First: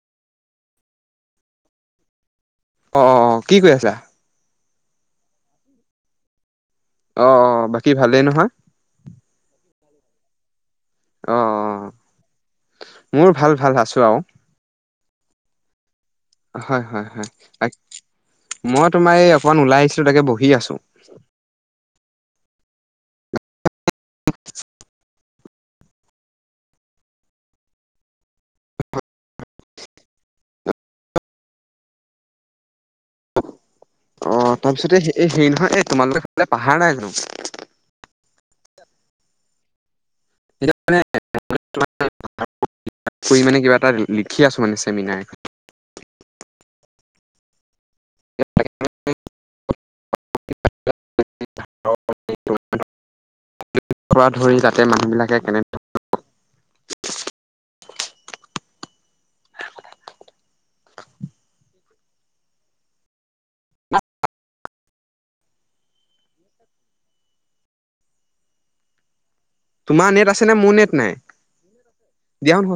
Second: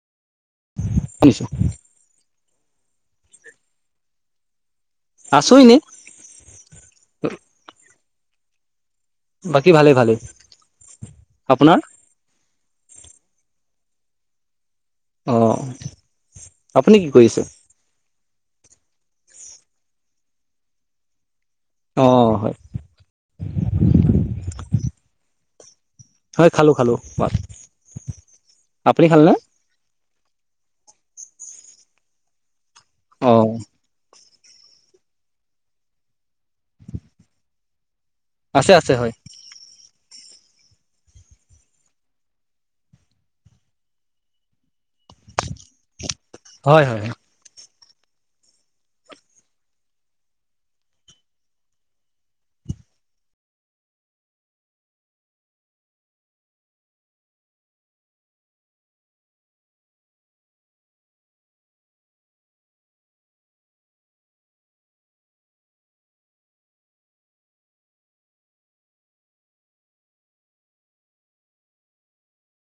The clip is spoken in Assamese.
তছো অ অ কি কৰি আছা আছোঁ এনে। অ'-অ' বাকী ভালেই নহয়। বাকী ভালেই-ভালেই অ', আপোনাৰ। অ', মোৰ ভাল- ভাল আছোঁ আওঁ। অ'। হয় আপুনি কি হয়- হয়- কৰিছে হয়। মই তোমাৰ এই অকমান ওলাই আহিছিলো তাকে বহি আছো। অ' হয়। হয় খালো- খালো ভাত আপুনি খালে ন। অ'। অ' তাৰ পিছতে এই হেৰি নহয় এ তোমালোকৰ সেইফালে পাহাৰ নাই জানো। আছে- আছে হয়। [unintelligible] মানে কিবা এটা লিখি আছো মানে চেমিনাৰ। হয়- হয়। [unintelligible] [unintelligible] [unintelligible] ধৰি যাতে মানুহবিলাকে কেনে [unintelligible] [unintelligible] তোমাৰ নেট আছে নে মোৰ নেট নাই, দিয়া